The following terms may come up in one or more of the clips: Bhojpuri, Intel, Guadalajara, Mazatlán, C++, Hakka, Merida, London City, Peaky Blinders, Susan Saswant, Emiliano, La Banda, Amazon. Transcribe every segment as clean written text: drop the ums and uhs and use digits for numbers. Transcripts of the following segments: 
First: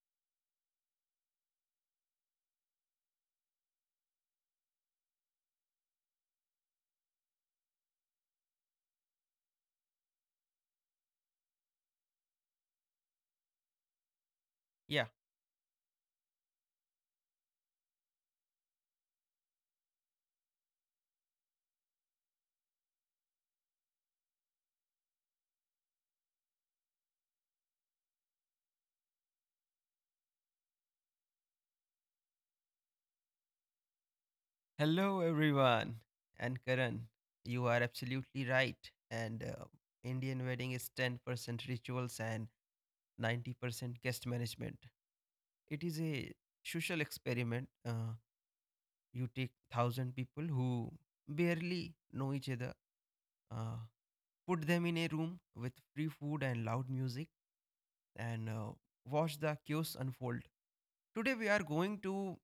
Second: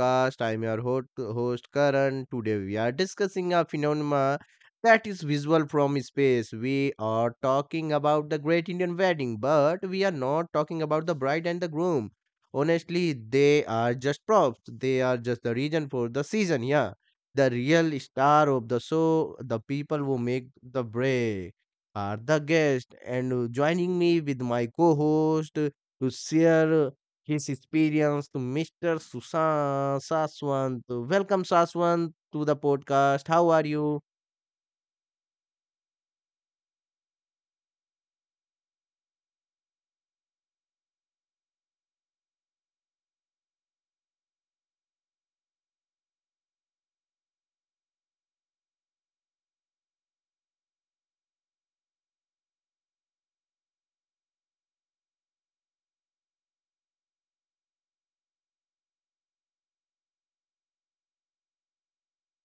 podcast. I'm your host, Karan. Today, we are discussing a phenomenon that is visual from space. We are talking about the Great Indian Wedding, but we are not talking about the bride and the groom. Honestly, they are just props, they Yeah. are just the reason for the season. Yeah, the real star of the show, the people who make the break, are the guests. And joining me with my co host to share his experience to Mr. Susan Saswant. Welcome, Saswant, to the podcast. How are you? Hello, everyone. And Karan, you are absolutely right. And Indian wedding is 10% rituals and 90% guest management. It is a social experiment. You take 1,000 people who barely know each other, uh, put them in a room with free food and loud music, and watch the chaos unfold. Today, we are going to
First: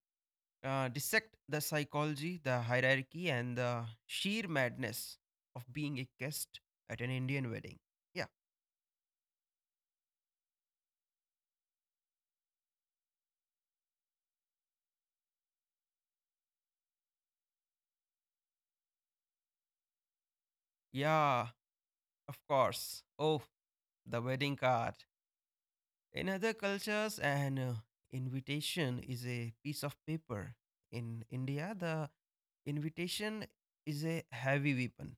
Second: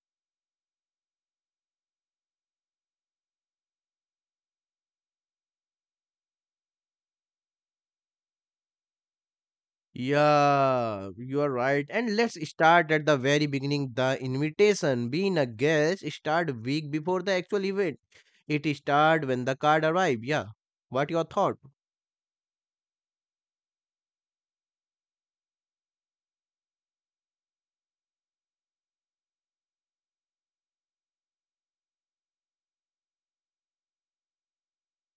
dissect the psychology, the hierarchy, and the sheer madness of being a guest at an Indian wedding. Yeah, Yeah, you are right. And let's start at the very beginning. The invitation, being a guest, start week before the actual event. It start when the card arrive. Yeah. What your yeah, thought? of course. Oh, the wedding card. In other cultures, an invitation is a piece of paper. In India, the invitation is a heavy weapon.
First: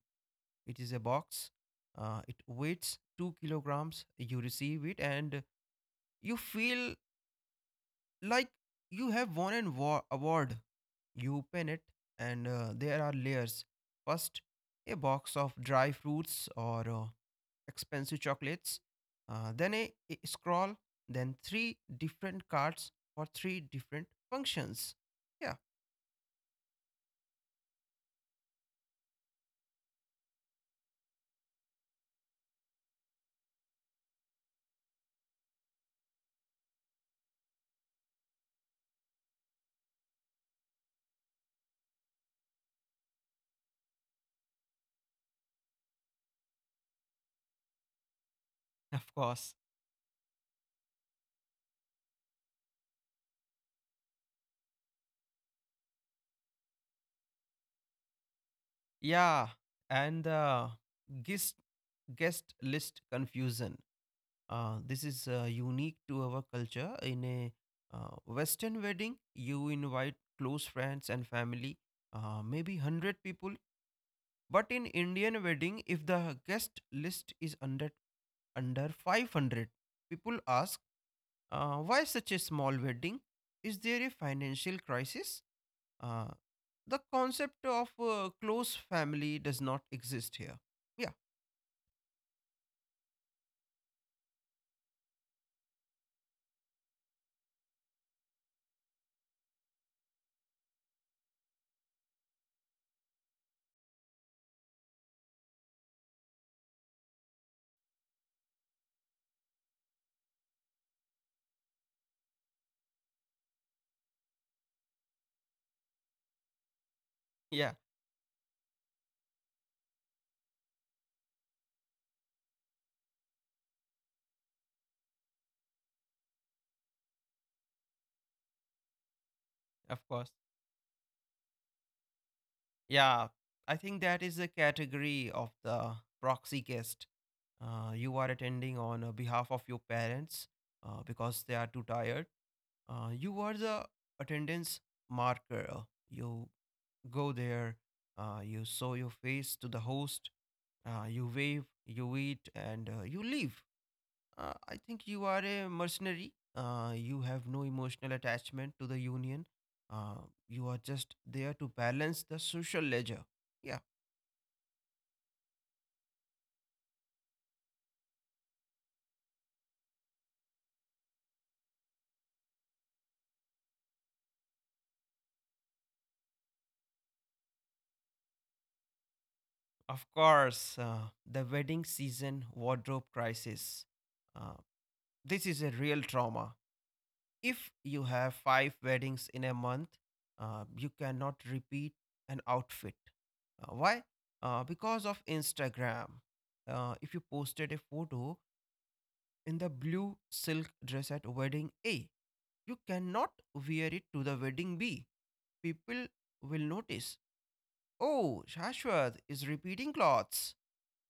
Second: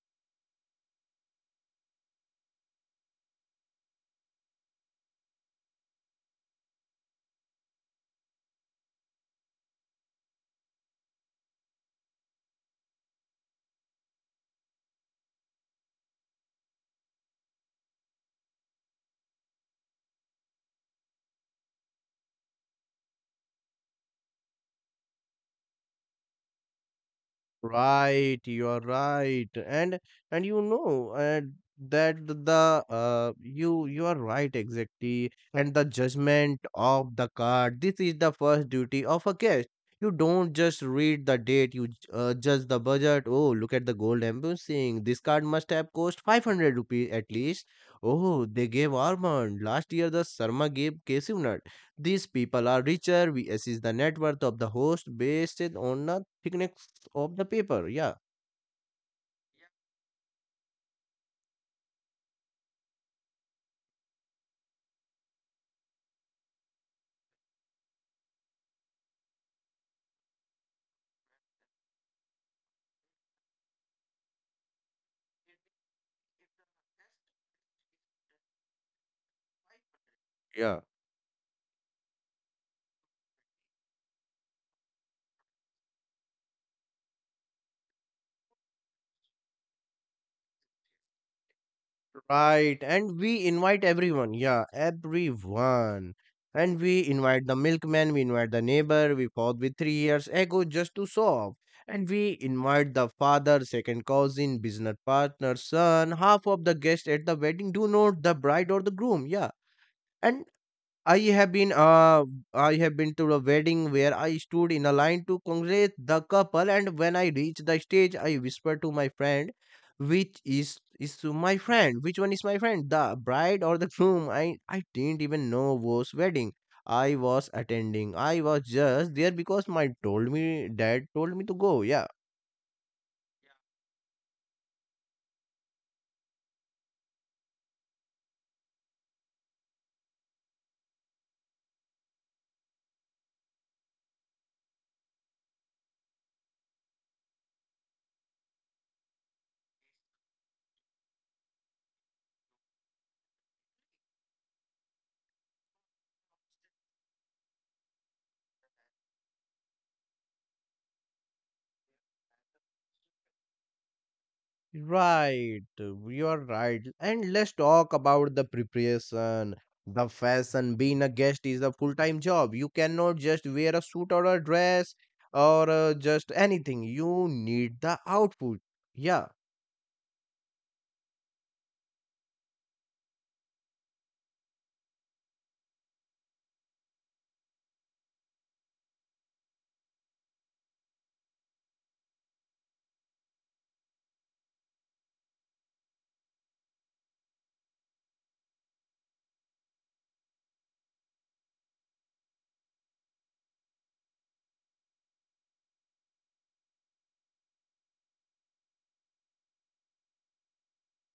It is a box. It weighs 2 kilograms. You receive it, and you feel like you have won an award. You open it, and there are layers. First, a box of dry fruits or expensive chocolates, then a scroll, then three different cards for three different functions. Yeah. Right, you are right, and you know that the you you are right exactly, and the judgment of the card. This is the first duty of a guest. You don't just read the date. You judge the budget. Oh, look at the gold embossing. This card must have cost 500 rupees at least. Oh, they gave Of course. almond last year. The Sarma gave cashew nut. These people are richer. We assess the net worth of the host based on the thickness of the paper. Yeah. Yeah, and the guest guest list confusion. This is unique to our culture. In a Western wedding, you invite close friends and family, maybe 100 people. But in Indian wedding, if the guest list is under 500, people Yeah. ask, why such a small wedding? Is there a financial crisis? Uh, the concept of close family does not exist here. Yeah, Right, and we invite everyone. Yeah, everyone. And we invite the milkman, we invite the neighbor we fought with 3 years ago just to show off. And we invite the father, second cousin, business partner, son, half of the guests at the wedding do not the bride or the groom. Yeah. And I have been uh I have been to a wedding where I stood in a line to congratulate the couple, and when I reached yeah, the stage I whispered to my friend, which one is my friend, the bride or the groom? I didn't even know whose wedding I was attending. I was just there because my of told course. me dad told me to go. Yeah. Yeah, I think that is the category of the proxy guest. You are attending on behalf of your parents, because they are too tired. You are the attendance marker. You go there, you show your face to the host, you wave, you eat, and you leave. I think you are a mercenary. You have no emotional attachment to the union. Uh, you are just there to balance the social ledger. Yeah, Right, you are right. And let's talk about the preparation. The fashion, being a guest is a full-time job. You cannot just wear a suit or a dress or just anything. You need the outfit. Yeah, of course, the wedding season wardrobe crisis. Uh, this is a real trauma if you have five weddings in a month. You cannot repeat an outfit. Why? Because of Instagram. If you posted a photo in the blue silk dress at wedding A, you cannot wear it to the wedding B. People will notice. Oh, Shashwat is repeating clothes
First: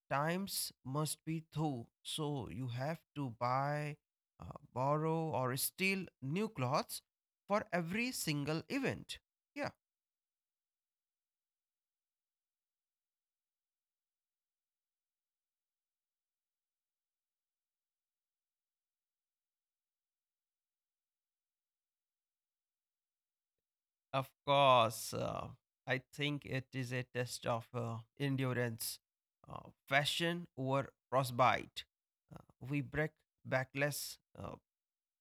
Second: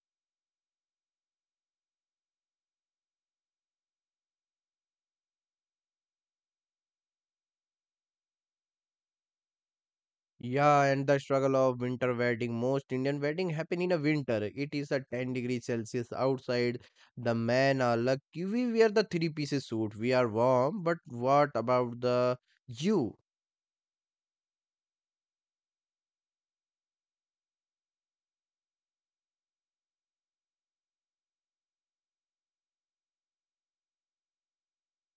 times must be through, so you have to buy, borrow, or steal new clothes for every single event. Yeah. yeah, and the struggle of winter wedding. Most Indian wedding happen in a winter. It is a 10-degree Celsius outside. The men are lucky, we wear the three-piece suit. We are warm, but what about the you? Of course, I think it is a test of endurance, fashion over frostbite. Uh, we break backless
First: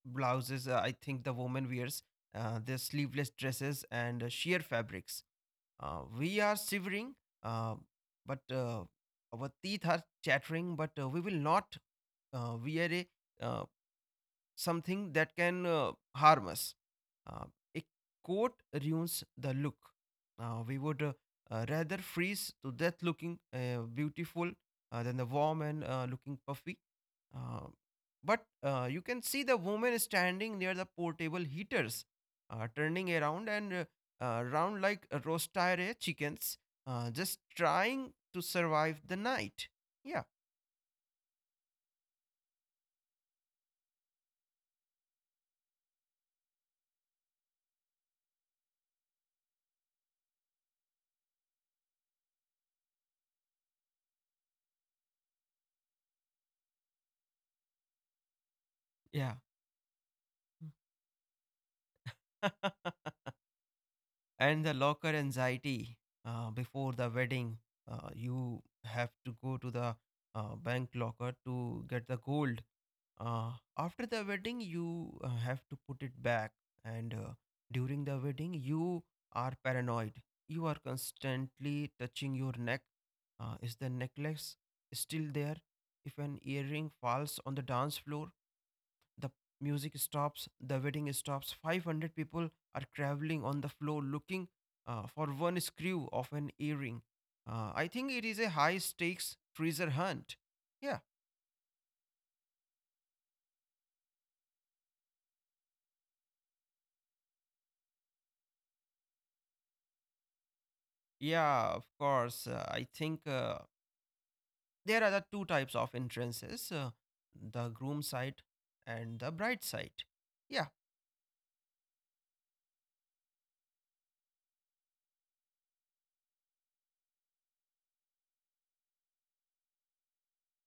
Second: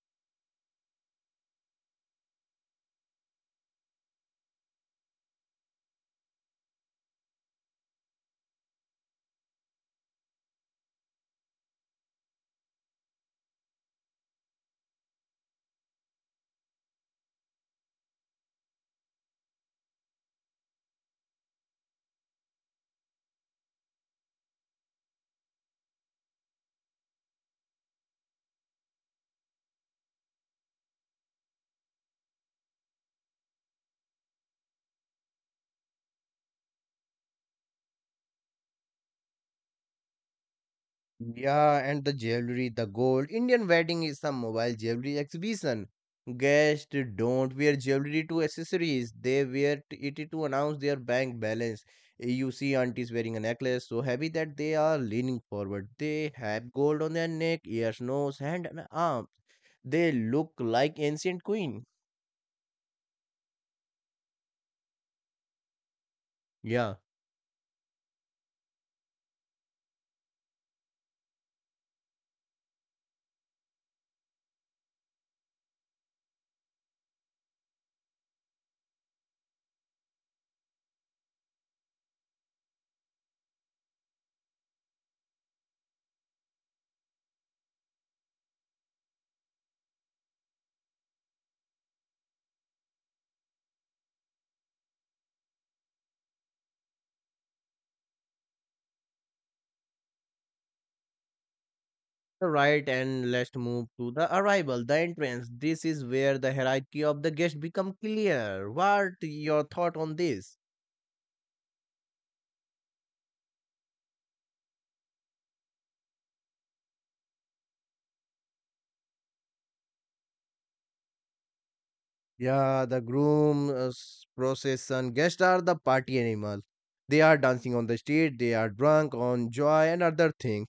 blouses, I think the woman wears, their sleeveless dresses, and sheer fabrics. We are shivering, uh, but our teeth are chattering, but we will not wear uh, something that can harm us. Uh, a coat ruins the look. We would rather freeze to death looking beautiful than the warm and looking puffy, uh, but you can see the woman standing near the portable heaters, turning around and round like a roaster chickens, just trying to survive the night. Yeah, Yeah, and the jewelry, the gold. Indian wedding is a mobile jewelry exhibition. Guests don't wear jewelry to accessories. They wear it to announce their bank balance. You see aunties wearing a necklace so heavy that they are leaning forward. They have gold on their neck, ears, nose, hand, and arms. yeah. They look like ancient queen. And the locker anxiety. Before Yeah. the wedding you have to go to the bank locker to get the gold. uh, After the wedding you have to put it back, and during the wedding you are paranoid. You are constantly touching your neck. Is the necklace still there? If an earring falls on the dance floor, the music stops, the wedding stops. 500 people are traveling on the floor looking for one screw of an earring. I think it is a high stakes treasure hunt. Yeah, Right, and let's move to the arrival, the entrance. This is where the hierarchy of the guest become clear. What your thought on this? yeah, of course. I think there are the two types of entrances, the groom side and the bride side. Yeah, Yeah, the groom, procession, guests are the party animal. They are dancing on the street, they are drunk on joy and other things.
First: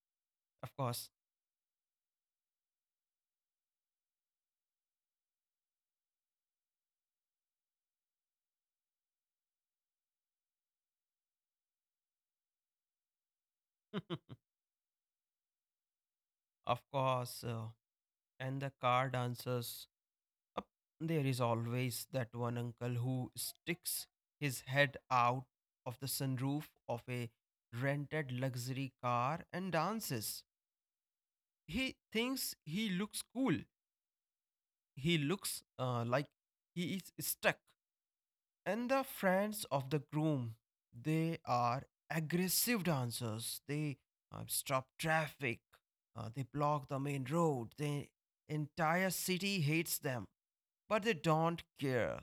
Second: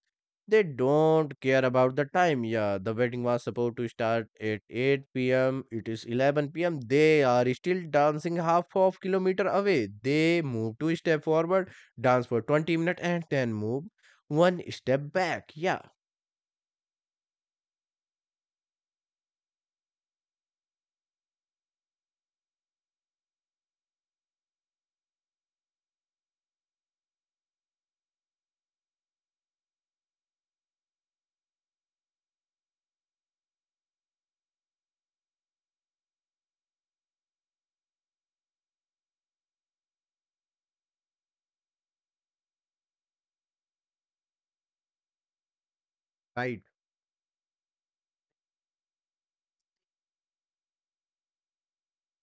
They of course. don't care about the time. Yeah, the wedding was supposed to start at 8 pm. It is 11 pm. They are still dancing half of kilometer away. They move two step forward, dance for 20 minutes and then move one step back. Yeah, Of course. And the car dancers. Up there is always that one uncle who sticks his head out of the sunroof of a rented luxury car and dances. He thinks he looks cool. He looks like he is stuck. And the friends of the groom, they are aggressive dancers. They stop traffic. They right. block the main road. The entire city hates them, but they don't care.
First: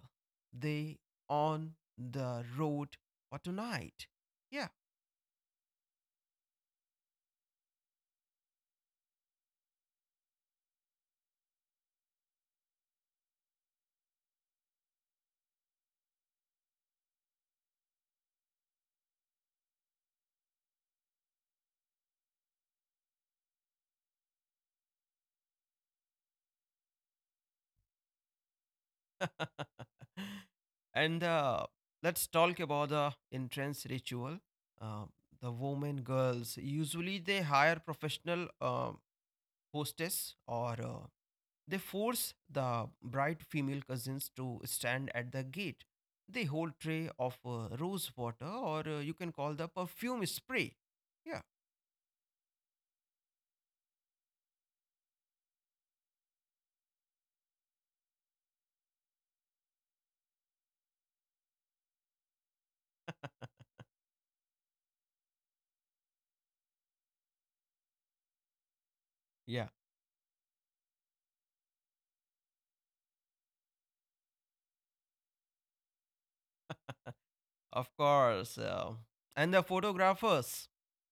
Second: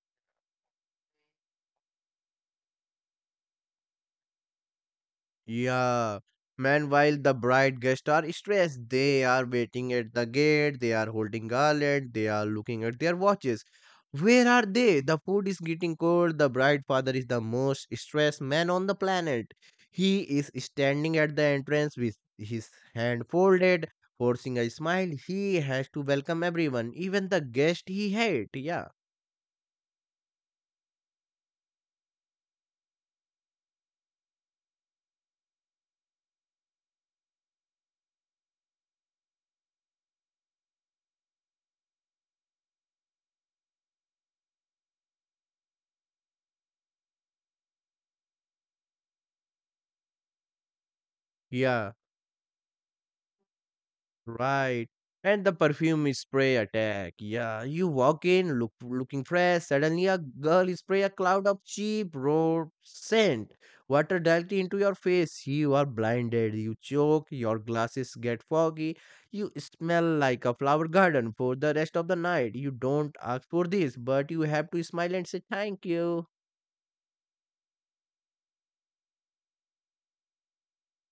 They on the road for tonight. Yeah. Yeah. Man, while the bride guests are stressed, they are waiting at the gate, they are holding garland, they are looking at their watches. Where are they? The food is getting cold. The bride father is the most stressed man on the planet. He is standing at the entrance with his hand folded, forcing a smile. He has to welcome everyone, even the guest he hates. Yeah. And let's talk about the entrance ritual. Uh, the women, girls, usually they hire professional hostess or they force the bride female cousins to stand at the gate. They hold tray of rose water or you can call the perfume spray. Yeah. Right. And the perfume spray attack. Yeah, you walk in looking fresh. Suddenly, a girl spray a cloud of cheap road scent, water directly into your face. You are blinded. You choke. Your glasses get foggy. You Yeah. smell like a flower garden for the rest of the night. You don't ask for this, but you have to smile and say thank you. Of course. And the photographers,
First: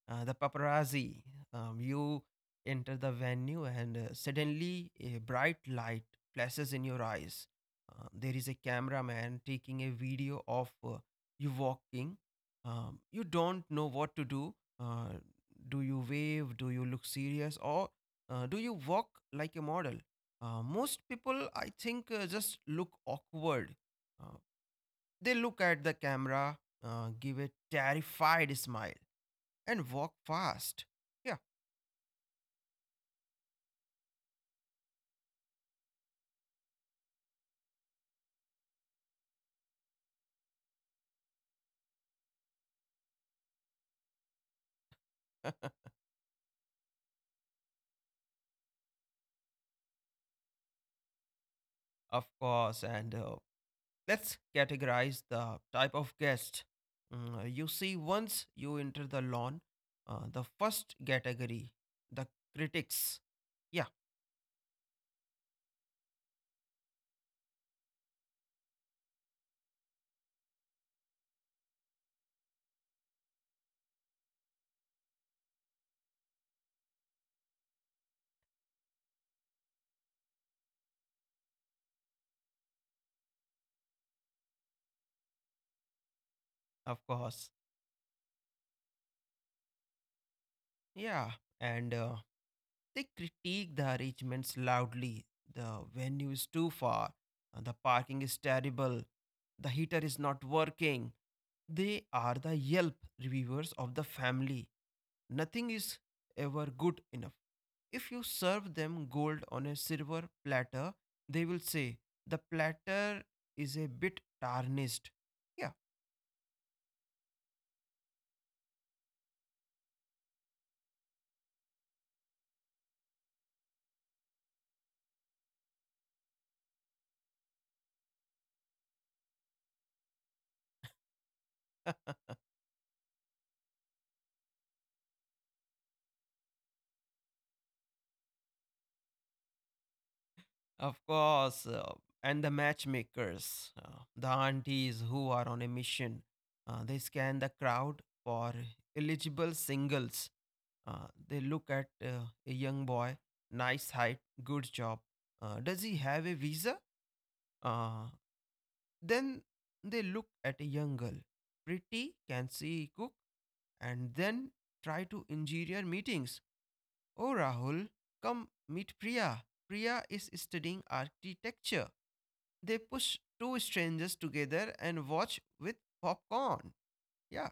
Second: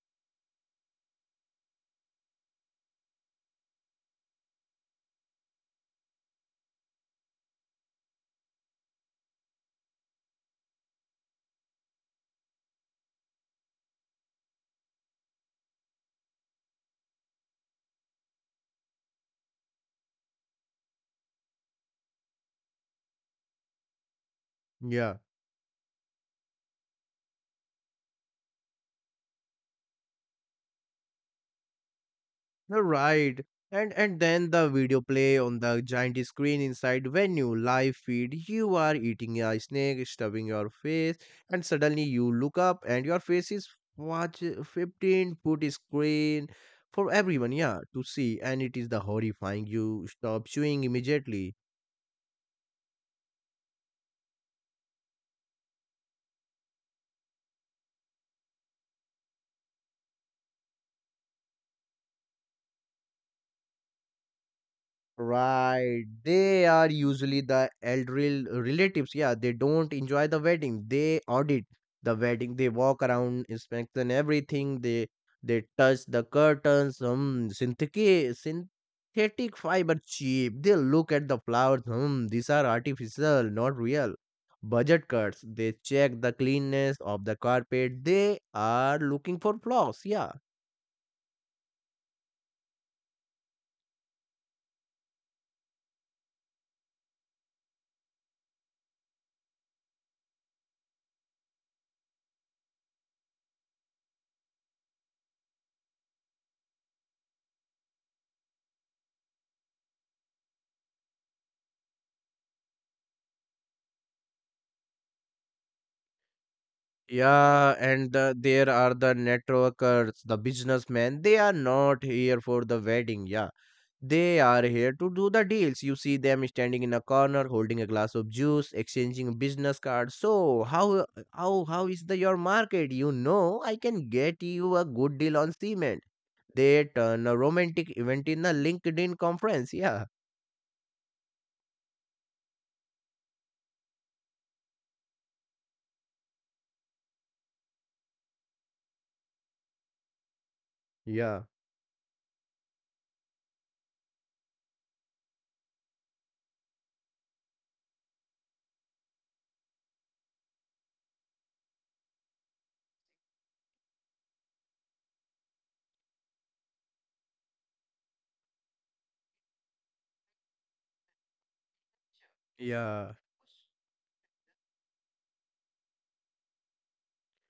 the paparazzi. You enter the venue, and suddenly a bright light flashes in your eyes. There is a cameraman taking a video of you walking. You don't know what to do. Uh, do you wave? Do you look serious? Or do you walk like a model? Most people, I think, just look awkward. Uh, Yeah. they look at the camera, give a terrified smile, and walk fast. Yeah, No, right. And then the video play on the giant screen inside venue, live feed, you are eating a snake, stubbing your face, and suddenly you look up and your face is watch 15-foot screen for everyone, yeah, to see. And it is the horrifying, you stop chewing immediately. of course. And let's categorize the type of guest. Mm, you see, once you enter the lawn, the first category, the critics. Yeah, Right. They are usually the elderly relatives. Yeah, they don't enjoy the wedding. They audit the wedding. They walk around, inspect and everything. They touch the curtains. Synthetic fiber cheap. They look at the flowers. Hmm, these are artificial, not real. Budget cuts. They check the cleanness of of the course. carpet. They are looking for flaws. Yeah. Yeah, and they critique the arrangements loudly. The venue is too far. The parking is terrible. The heater is not working. They are the Yelp reviewers of the family. Nothing is ever good enough. If you serve them gold on a silver platter, they will say, the platter is a bit tarnished. Yeah. Yeah, and there are the networkers, the businessmen. They are not here for the wedding. Yeah, they are here to do the deals. You see them standing in a corner, holding a glass of juice, exchanging business cards. So how is the your market? You know, I can get you a good deal on cement. They turn a romantic event in a LinkedIn conference. Yeah, Of course, and the matchmakers, the aunties who are on a mission. They scan the crowd for eligible singles. They yeah, look at a young boy, nice height, good job. Does he have a visa? Uh, then they look at a young girl, pretty, can see, cook, and then try to engineer meetings. Oh, Rahul, come meet Priya. Priya is studying architecture. They yeah. push two strangers together and watch with popcorn. Yeah,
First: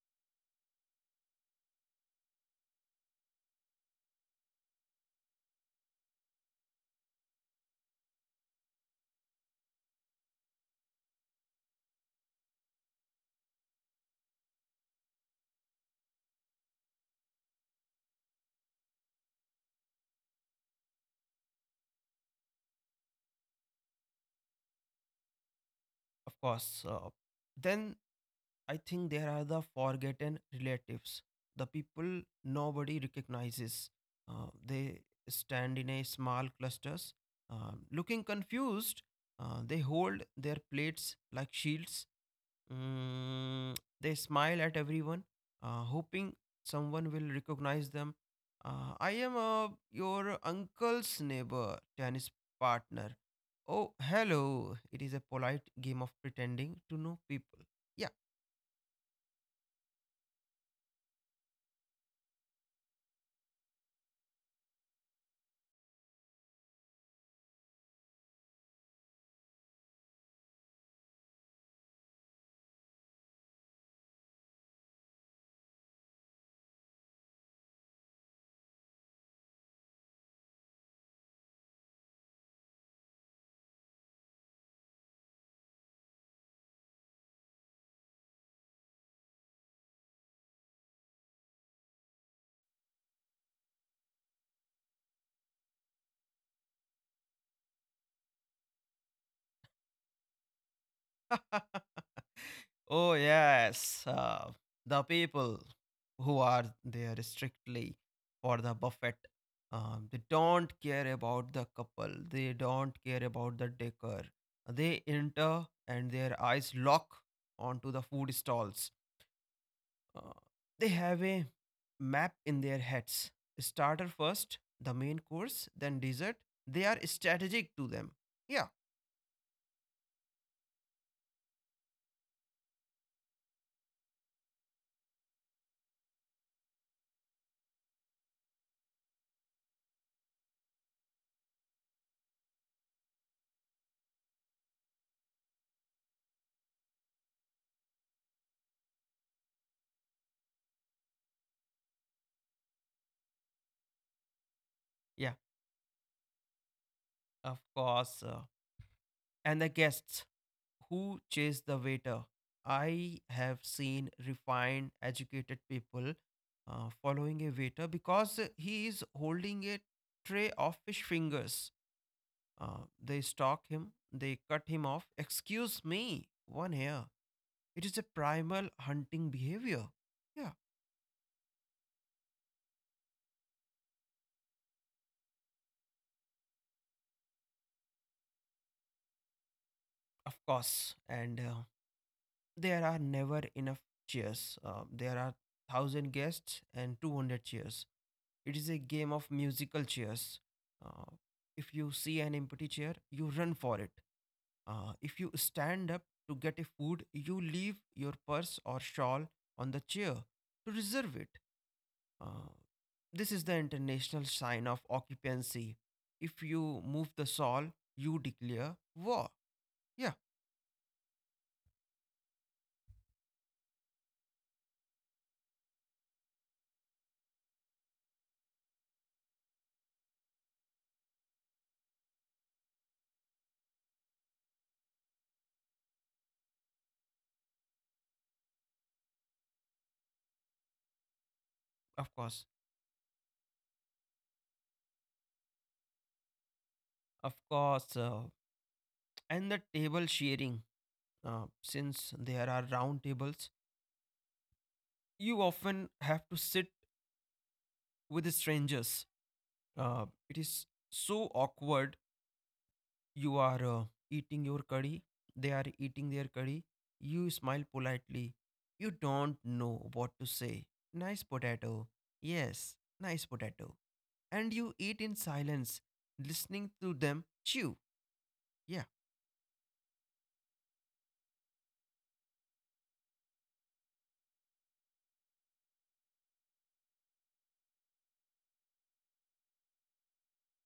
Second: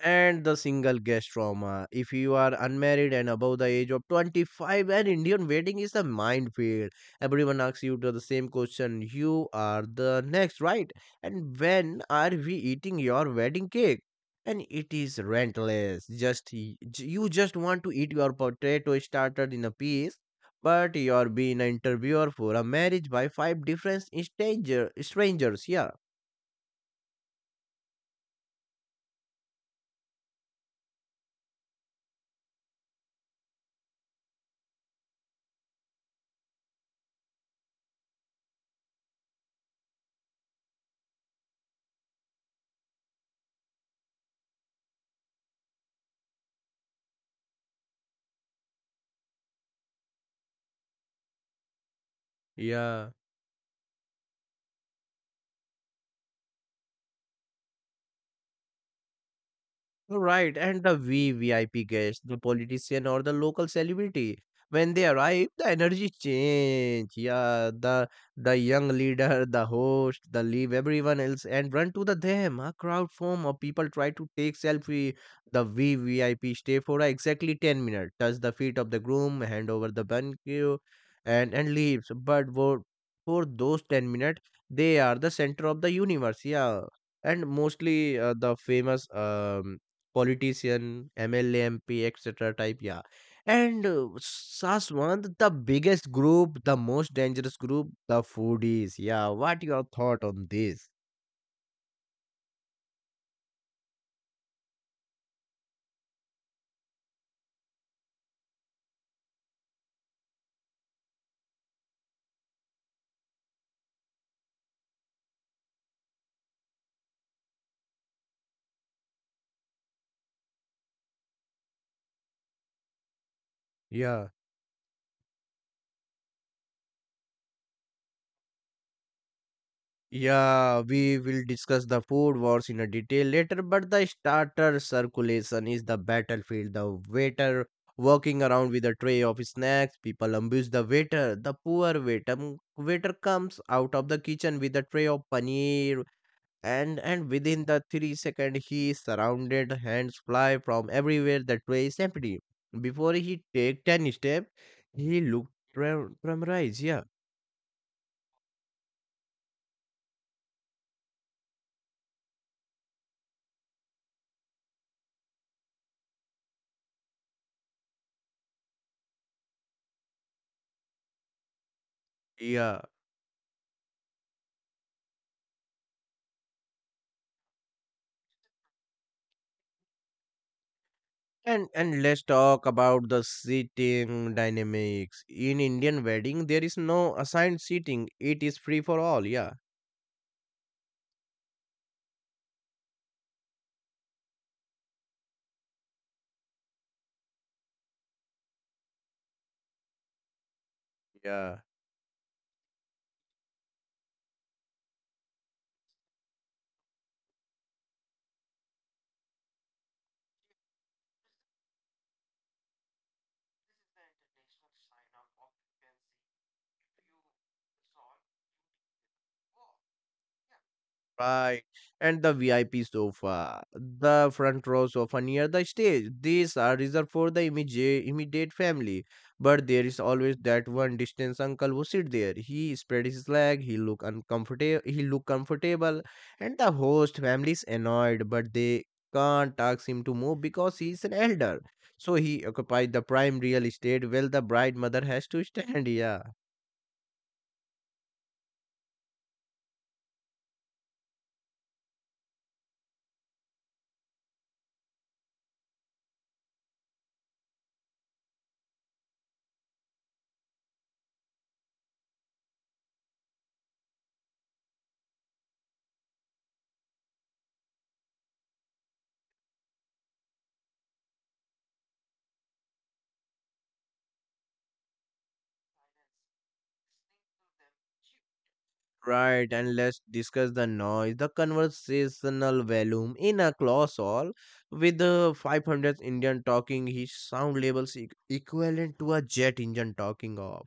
And the single guest trauma. If you are unmarried and above the age of 25, an Indian wedding is a minefield. Everyone asks you to the same question. You are the next, right? And when are we eating your wedding cake? And it is rentless. You just want to eat your potato starter in a piece, but you're being an interviewer for a marriage by five different strangers. Yeah, of course. Then I think there are the forgotten relatives, the people nobody recognizes. They stand in a small clusters, looking confused. They hold their plates like shields. Mm, they smile at everyone, hoping someone will recognize them. I am your uncle's neighbor, tennis yeah. partner. Oh, hello. It is a polite game of pretending to know people. Yeah. Right, and the VVIP guest, the politician or the local celebrity, when they arrive, the energy change. Yeah, the young leader, the host, the leave everyone else and run to the them. A crowd form of people try to take selfie. The VVIP stay for exactly 10 minutes, touch the feet of the groom, hand over the bouquet, and leaves. But for those 10 minutes, they are the center of the universe. Yeah, and mostly the famous politician, MLA, MP, etc. type. Yeah. And Saswant, the biggest group, the most dangerous group, the foodies. Yeah. What your thought on this? Oh yes, the people who are there strictly for the buffet. They don't care about the couple. They don't care about the decor. They enter and their eyes lock onto the food stalls. Uh, they have a map in their heads. Starter Yeah. first, the main course, then dessert. They are strategic to them. Yeah, Yeah, we will discuss the food wars in a detail later, but the starter circulation is the battlefield. The waiter walking around with a tray of snacks, people abuse the waiter. The poor waiter, waiter comes out of the kitchen with a tray of paneer and within the 3 second he surrounded, hands fly from everywhere, that way is empty before he take 10 step. He yeah, looked traumatized. Yeah. of course. And the guests who chase the waiter. I have seen refined, educated people following a waiter because he is holding a tray of fish fingers. Yeah. They stalk him, they cut him off. Excuse me, one here. It is a primal hunting behavior. Yeah, And let's talk about the seating dynamics in Indian wedding. There is no assigned seating, it is free for all. Yeah. of course. And there are never enough chairs. There are 1,000 guests and 200 chairs. It is a game of musical chairs. Uh, Yeah. if you see an empty chair, you run for it. If you stand up to get a food, you leave your purse or shawl on the chair to reserve it. Uh, this is the international sign of occupancy. If you move the shawl, you declare war. Yeah, Right. And the VIP sofa, the front row sofa near the stage. These are reserved for the immediate, immediate family. But there is always that one distance uncle who sit there. He spread his leg, he look comfortable, and the host family is annoyed, but they can't ask him to move because he is an elder. of So he course. occupied the prime real estate while the bride mother has to stand, yeah. Of course. And the table sharing, since there are round tables, you often have to sit with strangers. It is so awkward. You are eating your curry, they are eating their curry. You smile politely. You don't know what to say. Nice potato. Yes, nice potato. And you eat in silence, listening to them chew. Yeah, Right, and let's discuss the noise, the conversational volume in a class hall with the 500 Indian talking. His sound levels e- equivalent to a jet engine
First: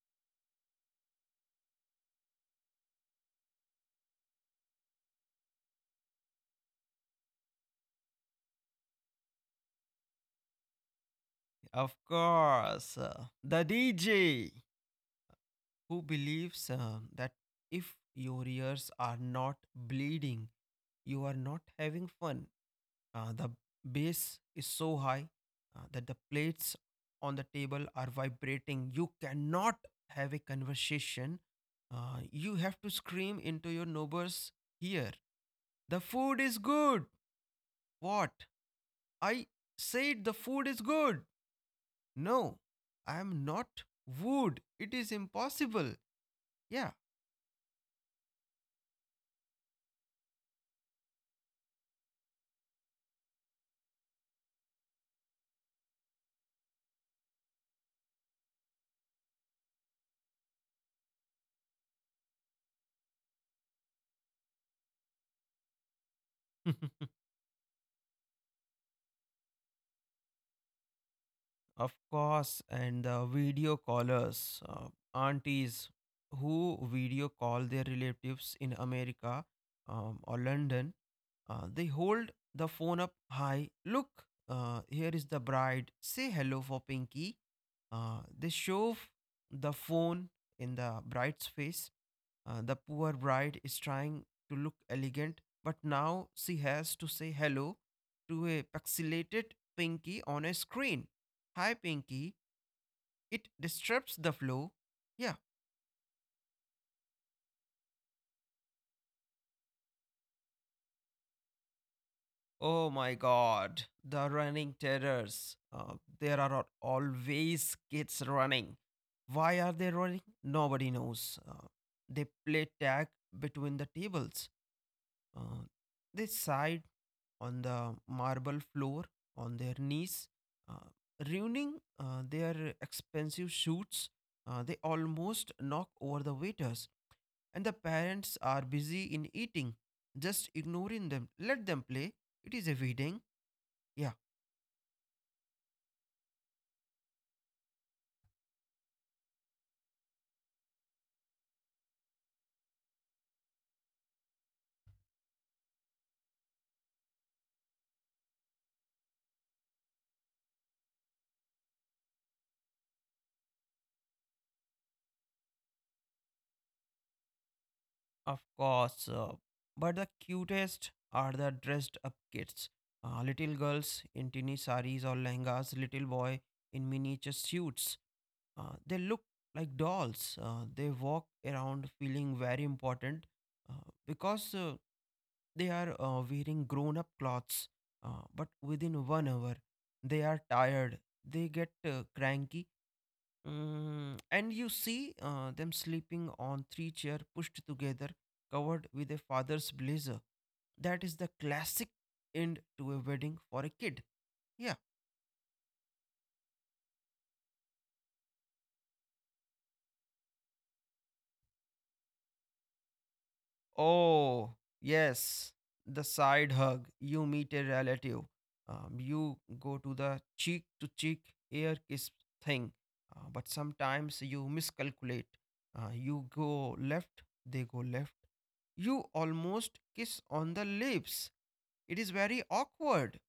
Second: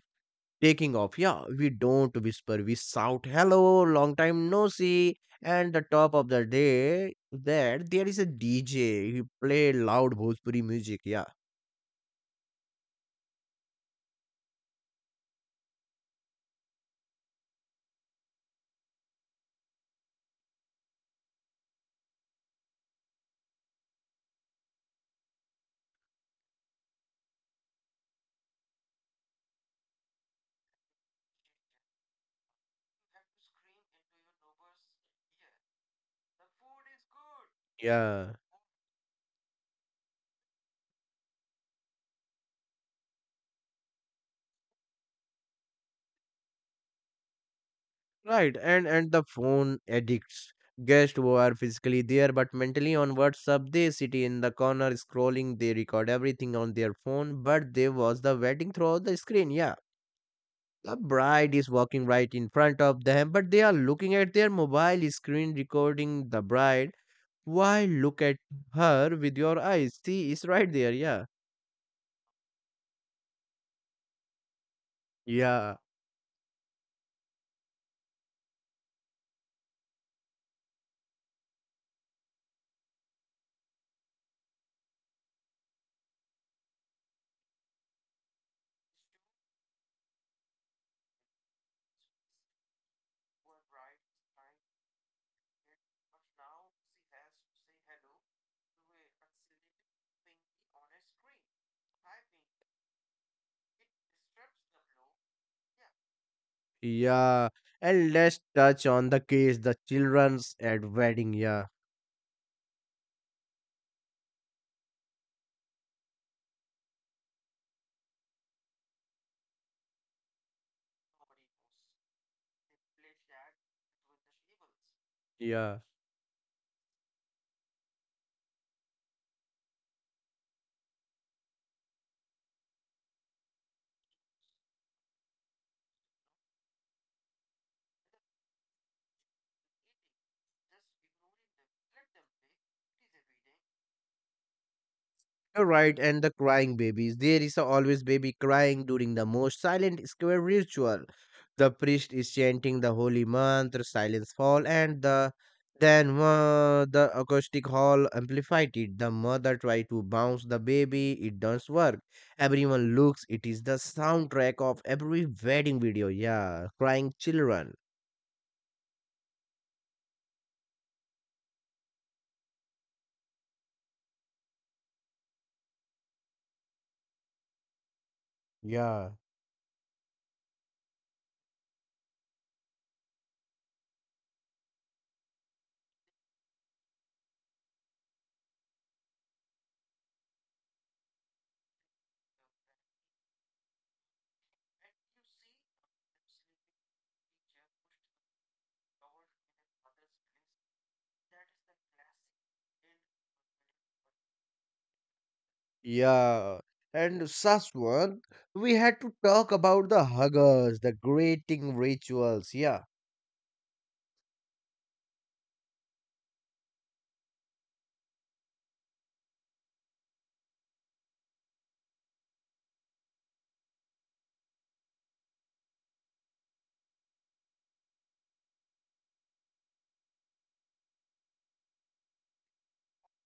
taking off. Yeah, we don't whisper, we shout, "Hello, long time no see!" And the top of the day, that there is a DJ. He play loud Bhojpuri music. Yeah, of course. The DJ who believes that if your ears are not bleeding, you are not having fun. The bass is so high that the plates on the table are vibrating. You cannot have a conversation. You have to scream into your neighbor's ear. The food is good. yeah. What? I said the food is good. No, I am not wood. It is impossible. Yeah. Right, and the phone addicts. Guests who are physically there but mentally on WhatsApp, they sit in the corner scrolling, they record everything on their phone, but they watch the wedding throughout the screen. Yeah. The bride is walking right in front of them, but they are looking at their mobile screen recording the bride. Why look at her with your eyes? She is right there, yeah. Of course, and the video callers, Yeah. aunties who video call their relatives in America, or London. They hold the phone up high. Look, here is the bride. Say hello for Pinky. They shove the phone in the bride's face. The poor bride is trying to look elegant, but now she has to say hello to a pixelated Pinky on a screen. Hi, Pinky. It disrupts the flow. Yeah. Yeah. Yeah, and let's touch on the case the children's at wedding. Yeah, Oh my god. The running terrors. There are always kids running. Why are they running? Nobody knows. They play tag between the tables. Uh, yeah. they side on the marble floor on their knees, uh, ruining their expensive shoots. They almost knock over the waiters. And the parents are busy in eating, just ignoring them, let them play. It is a feeding. Yeah. You're right, and the crying babies. There is a always baby crying during the most silent square ritual. The priest is chanting the holy mantra, silence fall, and the acoustic hall amplified it. The mother tried to bounce the baby, it does not work. Everyone looks, it is the soundtrack of every wedding video. Yeah, crying children. Of course. But the cutest are the dressed up kids. Little girls in teeny saris or lehengas, little boy in miniature suits. They Yeah. look like dolls. They walk around feeling very important uh, because they are wearing grown up clothes. But within 1 hour, they are tired. They get cranky. And you see them sleeping on three chair pushed together, covered with a father's blazer. That is the classic end to a wedding for a kid. Yeah. Yeah, and Saswan, we had to talk about the huggers, the greeting rituals. Yeah, Oh, yes, the side hug. You meet a relative. You go to the cheek to cheek air kiss thing. But sometimes you miscalculate. You go left, they go left. You almost kiss on the lips. It is very awkward.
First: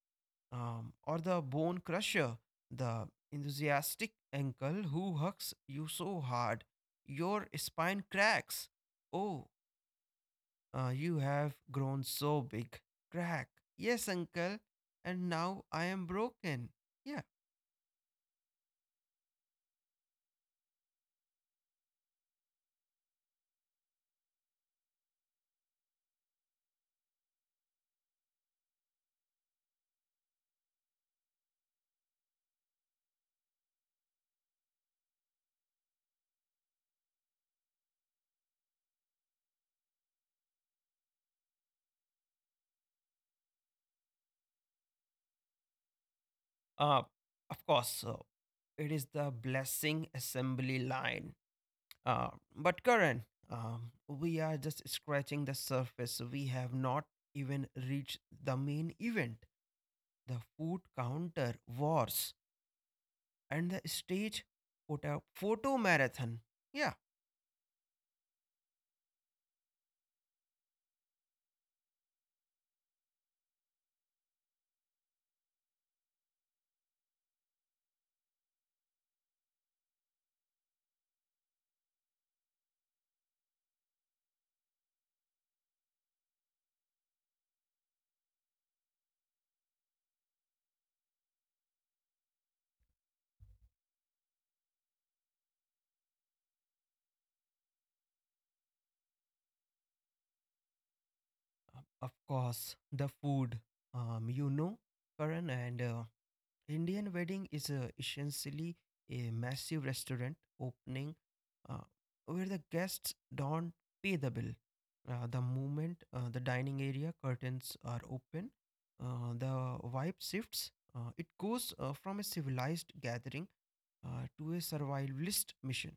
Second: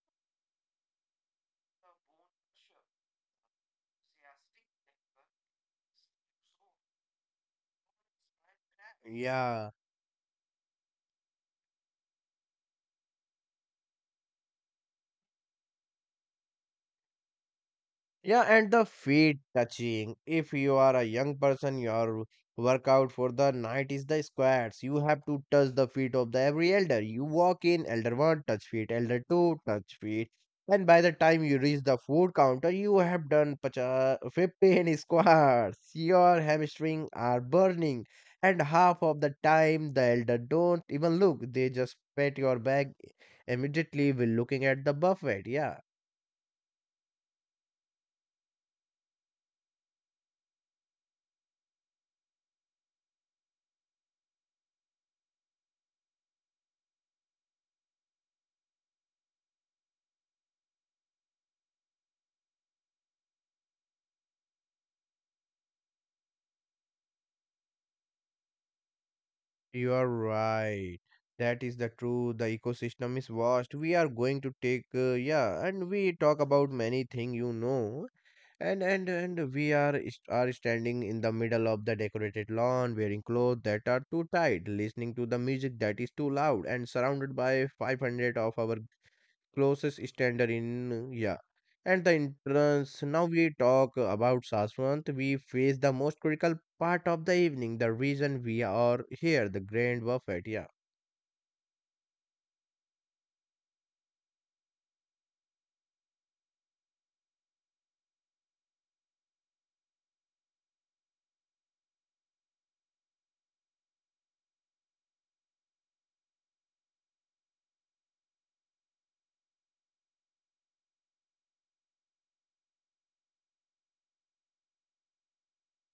Or the bone crusher, the enthusiastic uncle who hugs you so hard, your spine cracks. Oh, yeah, you have grown so big. Crack. Yes, uncle. And now I am broken. Yeah. yeah, and the feet touching. If you are a young person, your workout for the night is the squats. You have to touch the feet of the every elder. You walk in, elder one, touch feet, elder two, touch feet. And by the time you reach the food counter, you have done pacha 15 squats. Your hamstring are burning. And half of the time, the elder don't even look. They just pat your back immediately while looking at the buffet. Yeah. Uh, of course. So it is the blessing assembly line. Uh, but Karan, we are just scratching the surface. We have not even reached the main event, the food counter wars, and the stage photo marathon. Yeah, You are right. That is the truth. The ecosystem is vast. We are going to take yeah, and we talk about many thing. And we are standing in the middle of the decorated lawn, wearing clothes that are too tight, listening to the music that is too loud, and surrounded by 500 of our closest standard in yeah. And the entrance, now we talk about Saswant, we face the most critical part of the evening, the reason we are here, the grand buffet. Yeah. of course, the food. You know, Karan, and Indian wedding is essentially a massive restaurant opening, uh, where the guests don't pay the bill. The moment the dining area curtains are open, the vibe shifts. It goes from a civilized gathering to a survivalist mission.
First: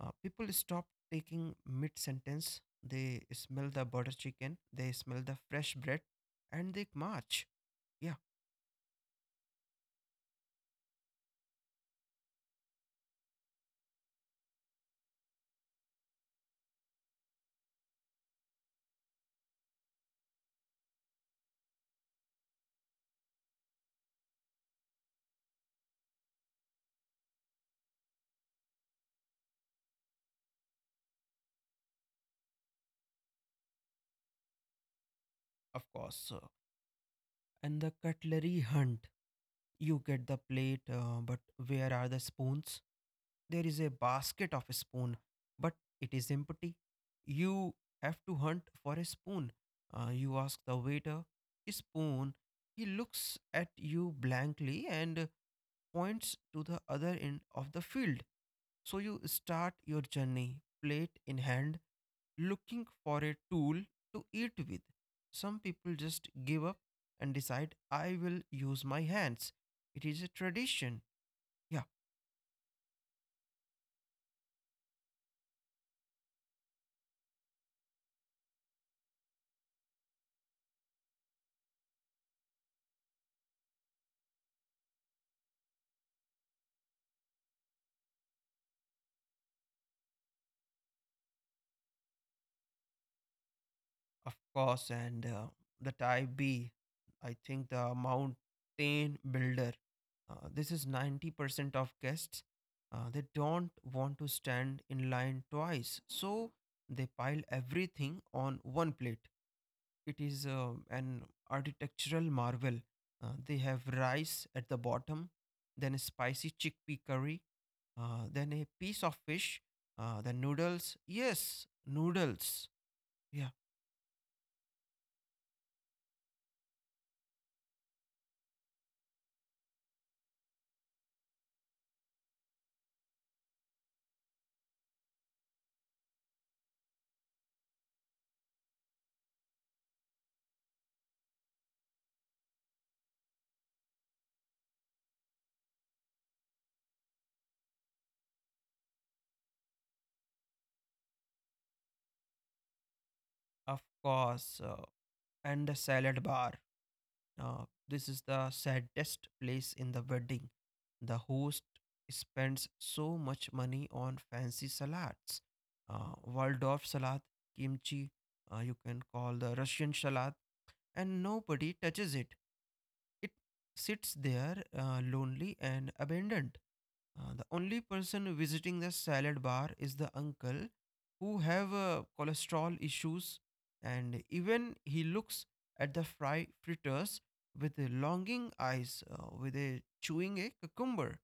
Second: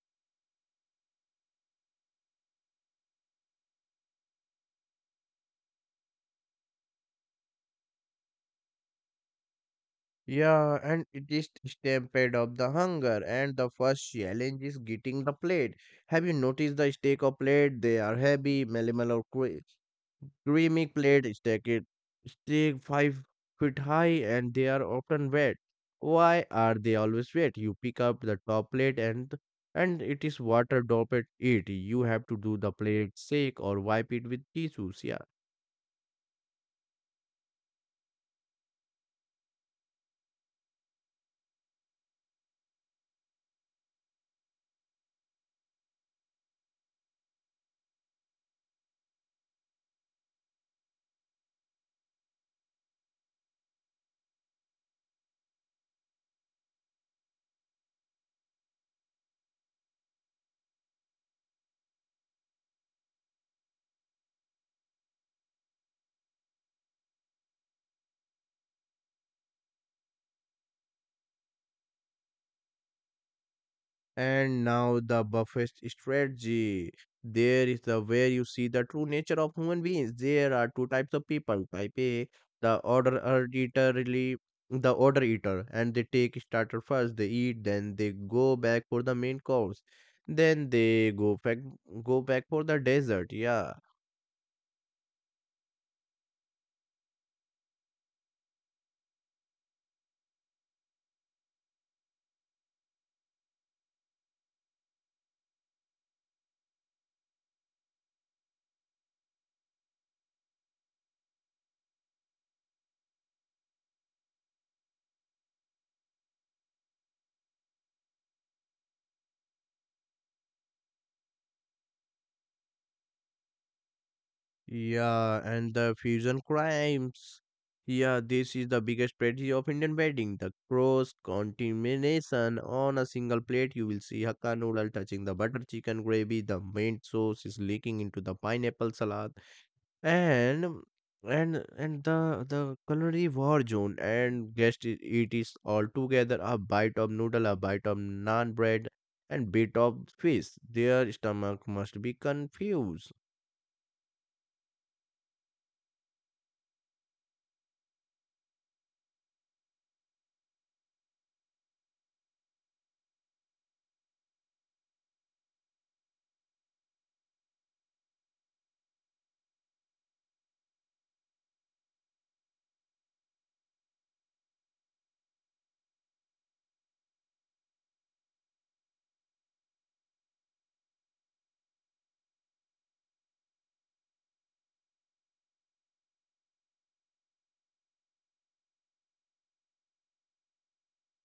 People stop taking mid sentence. They smell the butter chicken, they smell the fresh bread, and they march. Yeah, Yeah, and it is stampede of the hunger, and the first challenge is getting the plate. Have you noticed the steak or plate? They are heavy, minimal or quick, creamy clad, stacked, stay 5 feet high, and they are often wet. Why are they always wet? You pick up the top plate, and it is water dropped it. You have to do the plate shake or wipe it with tissues. Yeah. of course. And the cutlery hunt. You get the plate, but where are the spoons? There is a basket of spoon, but it is empty. You have to hunt for a spoon. You ask the waiter, spoon. He looks at you blankly and points to the other end of the field. So you start your journey, plate in hand, looking for a tool to eat with. Some people just give up and decide I will use my hands. It is a tradition. Yeah, And now the buffet strategy. There is the where you see the true nature of human beings. There are two types of people. Type A, the order eater really the order eater, and they take starter first, they eat, then they go back for the main course. Then they go back for the dessert. Yeah. of course. And the type B, I think the mountain builder. This is 90% of guests. They don't want to stand in line twice. So they pile everything on one plate. It is an architectural marvel. They have rice at the bottom, then a spicy chickpea curry, then a piece of fish, then noodles. Yes, noodles. Yeah, Yeah, and the fusion crimes. Yeah, this is the biggest tragedy of Indian wedding. The cross contamination on a single plate. You will see Hakka noodle touching the butter chicken gravy. The main sauce is leaking into the pineapple salad, and the culinary war zone. And it is all together. A bite of noodle, a bite of naan bread, and bit of fish. Their stomach must be confused. of course. And a salad bar. This is the saddest place in the wedding. The host spends so much money on fancy salads. Waldorf salad, kimchi, you can call the Russian salad, and nobody touches it. It sits there lonely and abandoned. The only person visiting the salad bar is the uncle who have cholesterol issues, and even he looks at the fry fritters with a longing eyes with a chewing a cucumber.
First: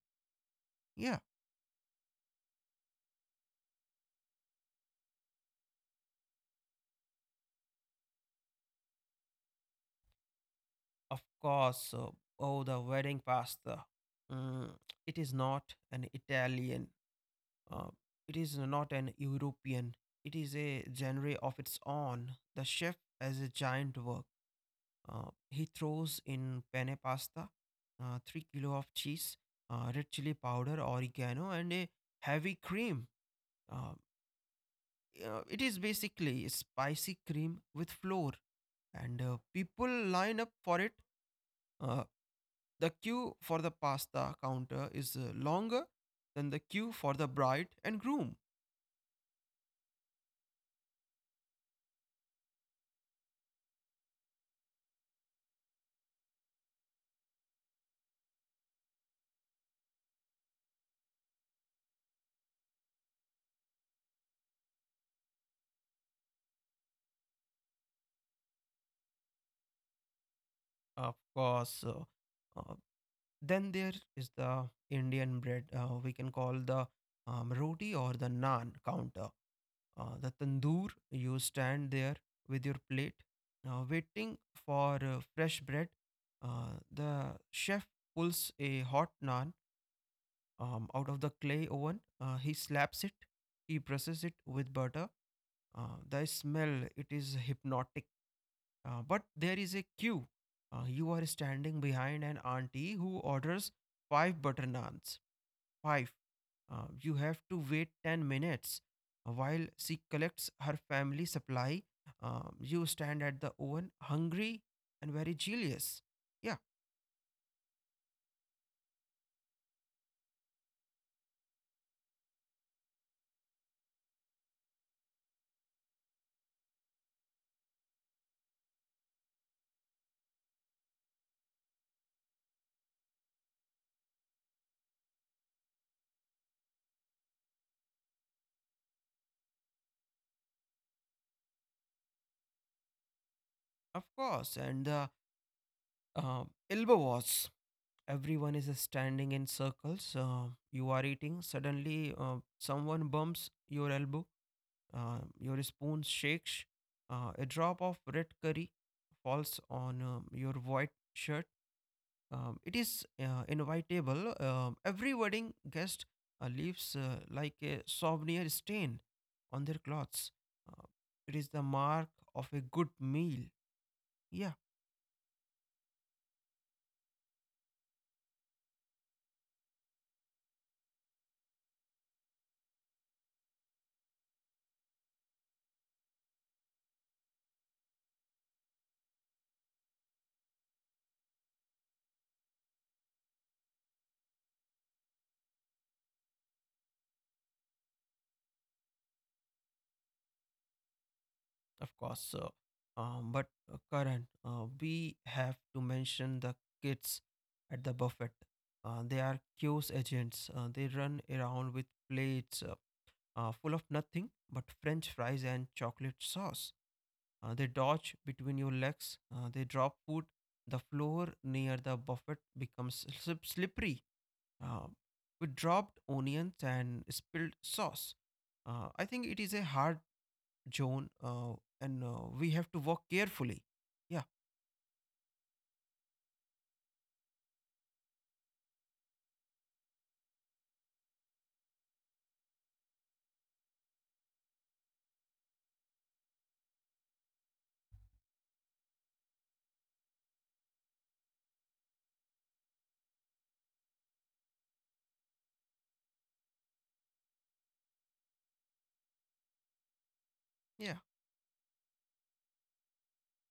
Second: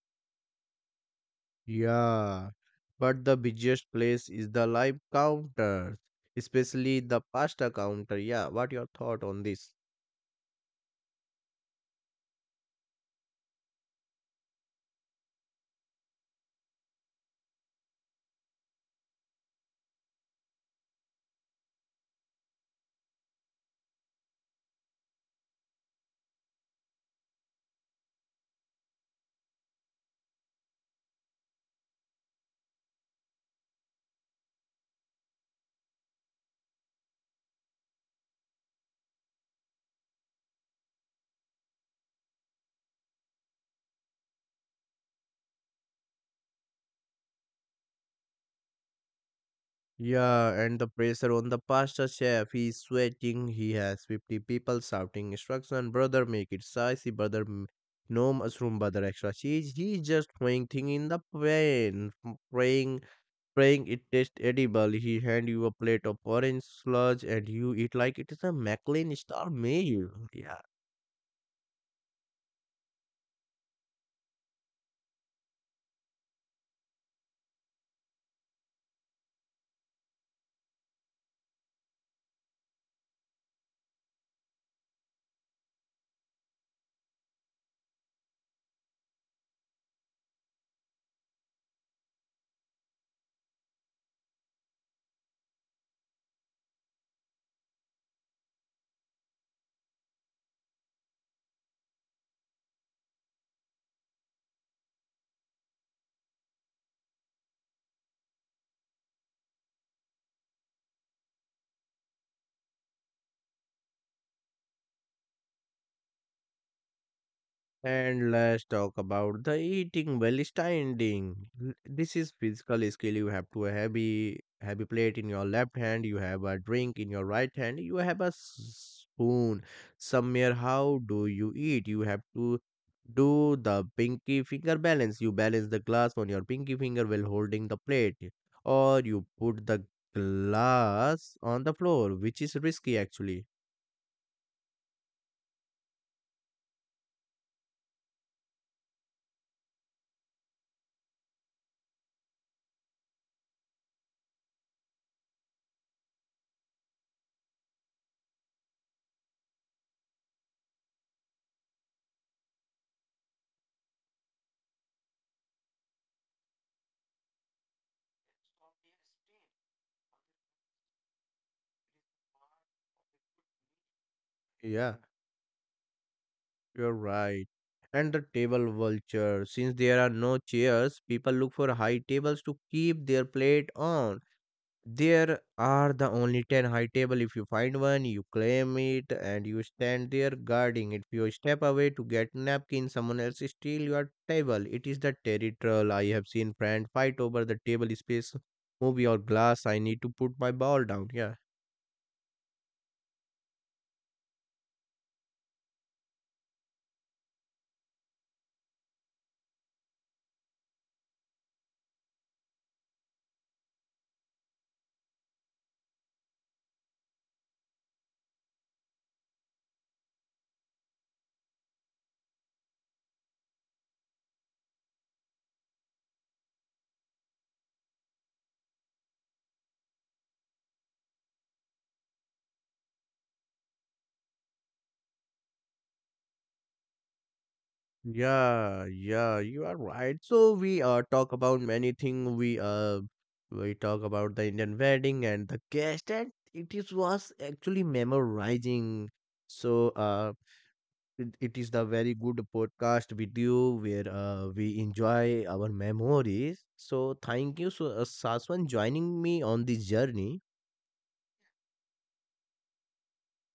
Yeah, Yeah, but the busiest place is the live counters, especially the pasta counter. Yeah, what your thought on this? of course. Oh, the wedding pasta. Mm, it is not an italian, uh, it is not an european, it is a genre of its own. The chef has a giant work. He throws in penne pasta, 3 kilo of cheese, red chili powder, oregano, and a heavy cream. Uh, it is basically spicy cream with flour, and people line up for it. Uh, the queue for the pasta counter is longer than the queue for the bride and groom. Yeah, and the pressure on the pasta chef. He's sweating. He has 50 people shouting instruction, brother, make it spicy, brother, no mushroom, brother, extra cheese. He's just throwing thing in the pan, praying, praying it tastes edible. He hand you a plate of orange sludge and you eat like it is a McLean star meal. Of course. Uh, then there is the Indian bread, we can call the roti or the naan counter. The tandoor. You stand there with your plate waiting for fresh bread. The chef pulls a hot naan out of the clay oven. He slaps it, he presses it with butter. The smell, it is hypnotic. But there is a queue. You are standing behind an auntie who orders five butter naans. Five, you have to wait 10 minutes while she collects her family supply. You stand at the oven, hungry and very jealous. Yeah, And let's talk about the eating while standing. This is physical skill. You have to a heavy plate in your left hand. You have a drink in your right hand. You have a spoon somewhere. How do you eat? You have to do the pinky finger balance. You balance the glass on your pinky finger while holding the plate, or you put the glass on the floor, which is risky actually. of course. And the elbow was. Everyone is standing in circles. You are eating. Suddenly, someone bumps your elbow. Your spoon shakes. A drop of red curry falls on your white shirt. It is inevitable. Every wedding guest leaves like a souvenir stain on their clothes. Uh, it is the mark of a good meal. Yeah, Yeah. You're right. And the table vulture. Since there are no chairs, people look for high tables to keep their plate on. There are the only 10 high table. If you find one, you claim it and you stand there guarding it. If you step away to get napkin, someone else steal your table. It is the territorial. I have seen friend fight over the table space, movie or glass. I need to put my ball down. Yeah. of course. But Karan, we have to mention the kids at the buffet. They are chaos agents. They run around with plates full of nothing but French fries and chocolate sauce. They dodge between your legs. They drop food. The floor near the buffet becomes slippery uh, with dropped onions and spilled sauce. I think it is a hard zone, and we have to walk carefully. Yeah, Yeah, yeah, you are right. So we talk about many things. We talk about the Indian wedding and the guest, and it is was actually memorizing. So it is the very good podcast with you where we enjoy our memories. So thank you so Saswan joining me on this journey. yeah.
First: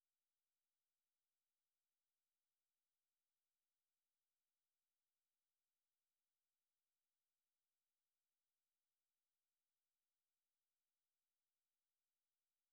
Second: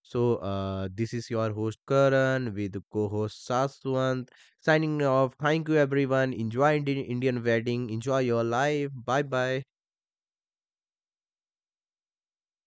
So, this is your host Karan with co-host Saswant signing off. Thank you everyone. Enjoy Indian wedding. Enjoy your life. Bye bye.